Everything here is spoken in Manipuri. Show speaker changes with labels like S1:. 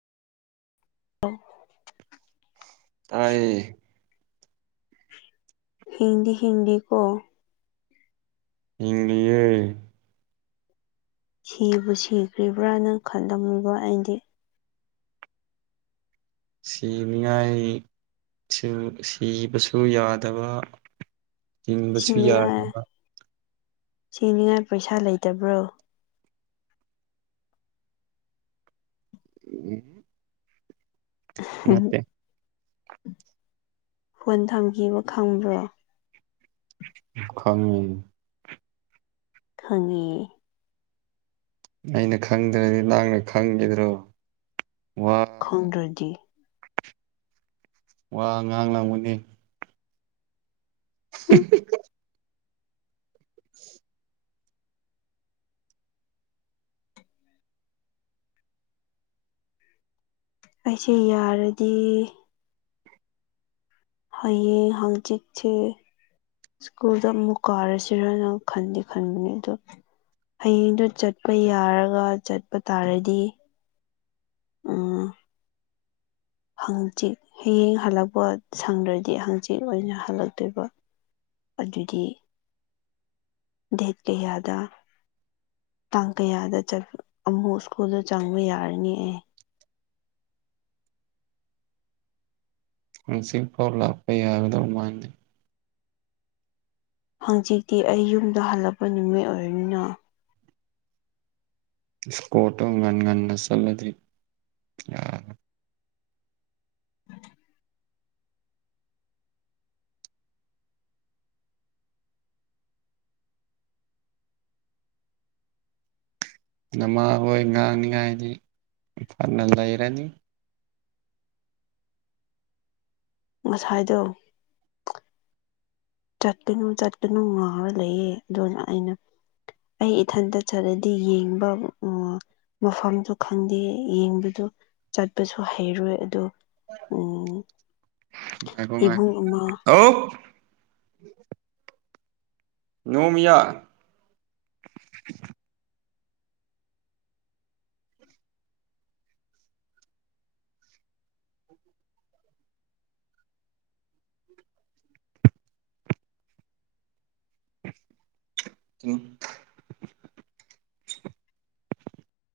S1: [unintelligible]
S2: ꯇꯥꯏꯌꯦ
S1: ꯍꯤꯡꯗꯤ ꯍꯤꯡꯂꯤꯀꯣ
S2: [unintelligible]
S1: ꯁꯤꯕꯨ ꯁꯤꯈ꯭ꯔꯤꯕ꯭ꯔꯥꯅ ꯈꯜꯂꯝꯃꯤꯕ ꯑꯩꯗꯤ
S2: ꯁꯤꯅꯤꯡꯉꯥꯏꯁꯨ ꯁꯤꯕꯁꯨ ꯌꯥꯗꯕ ꯍꯤꯡꯕꯁꯨ ꯌꯥꯗꯕ
S1: ꯁꯤꯅꯤꯉꯥꯏ ꯁꯤꯅꯤꯉꯥꯏ ꯄꯩꯁꯥ ꯂꯩꯇꯕ꯭ꯔꯣ
S2: ꯎꯝ [unintelligible] ꯃꯦ [unintelligible] [inaudible]
S1: ꯐꯣꯟ ꯊꯝꯈꯤꯕ ꯈꯪꯕ꯭ꯔꯣ
S2: ꯈꯪꯉ [inaudible] [unintelligible]
S1: ꯈꯪꯉꯦ
S2: ꯑꯩꯅ ꯈꯪꯗ꯭ꯔꯗꯤ ꯅꯪꯅ ꯈꯪꯈꯤꯗ꯭ꯔꯣ ꯋꯥ
S1: ꯈꯣꯡꯔꯣꯖꯤ
S2: ꯋꯥ ꯉꯥꯡ ꯅꯥꯡꯒꯅꯤ
S1: ꯎꯝ
S2: [unintelligible] [inaudible]
S1: ꯑꯩꯁꯦ ꯌꯥꯔꯗꯤ ꯍꯣꯏꯌꯦ ꯍꯪꯆꯤꯠꯁꯦ ꯁ꯭ꯀꯨꯜꯗ ꯑꯃꯨꯛ ꯀꯥꯔꯁꯤꯔꯅ ꯈꯟꯗꯦ ꯈꯟꯕꯅꯦ ꯑꯗꯣ ꯍꯌꯦꯡꯗꯨꯣ ꯆꯠꯄ ꯌꯥꯔꯒ ꯆꯠꯄ ꯇꯥꯔꯗꯤ ꯑꯥ [unintelligible] [inaudible] ꯍꯪꯆꯤꯠ ꯍꯌꯦꯡ ꯍꯜꯂꯛꯄ ꯁꯪꯗ꯭ꯔꯗꯤ ꯍꯪꯆꯤꯠ ꯑꯣꯏꯅ ꯍꯜꯂꯛꯇꯣꯏꯕ ꯑꯗꯨꯗꯤ ꯗꯦꯠ ꯀꯌꯥꯗ ꯇꯥꯡ ꯀꯌꯥꯗ ꯆꯠ ꯑꯃꯨꯛ ꯁ꯭ꯀꯨꯜꯗ ꯆꯪꯕ ꯌꯥꯔꯅꯤ ꯑꯦ
S2: ꯉꯁꯤ ꯐꯥꯎ ꯂꯥꯛꯄ ꯌꯥꯒꯗꯧ ꯃꯥꯟꯗꯦ
S1: ꯍꯪꯆꯤꯠꯇꯤ ꯑꯩ ꯌꯨꯝꯗ ꯍꯜꯂꯛꯄ ꯅꯨꯃꯤꯠ ꯑꯣꯏꯔꯅꯤꯅ
S2: ꯏꯁꯀꯣꯔꯇꯣ ꯉꯟꯉꯟꯅ ꯆꯠꯂꯗꯤ [unintelligible] ꯅꯃꯥ ꯍꯣꯏ ꯉꯥꯡꯅꯤꯉꯥꯏꯗꯤ ꯐꯅ ꯂꯩꯔꯅꯤ
S1: ꯉꯁꯥꯏꯗꯣ ꯆꯠꯀꯅꯨ ꯆꯠꯀꯅꯨ ꯉꯥꯡꯔ ꯂꯩꯌꯦ ꯑꯗꯨꯅ ꯑꯩꯅ ꯑꯩ ꯏꯊꯟꯇ ꯆꯠꯂꯗꯤ ꯌꯦꯡꯕ ꯎ ꯃꯐꯝꯗꯨ ꯈꯪꯗꯦ ꯌꯦꯡꯕꯗꯨ ꯆꯠꯄꯁꯨ ꯍꯩꯔꯣꯏ ꯑꯗꯣ ꯎꯝ
S2: ꯉꯥꯏꯈꯣ ꯉꯥꯏꯈꯣ
S1: ꯏꯕꯨꯡ ꯑꯃ
S2: ꯑꯧ ꯅꯣꯡꯃꯌꯥ [inaudible] [unintelligible]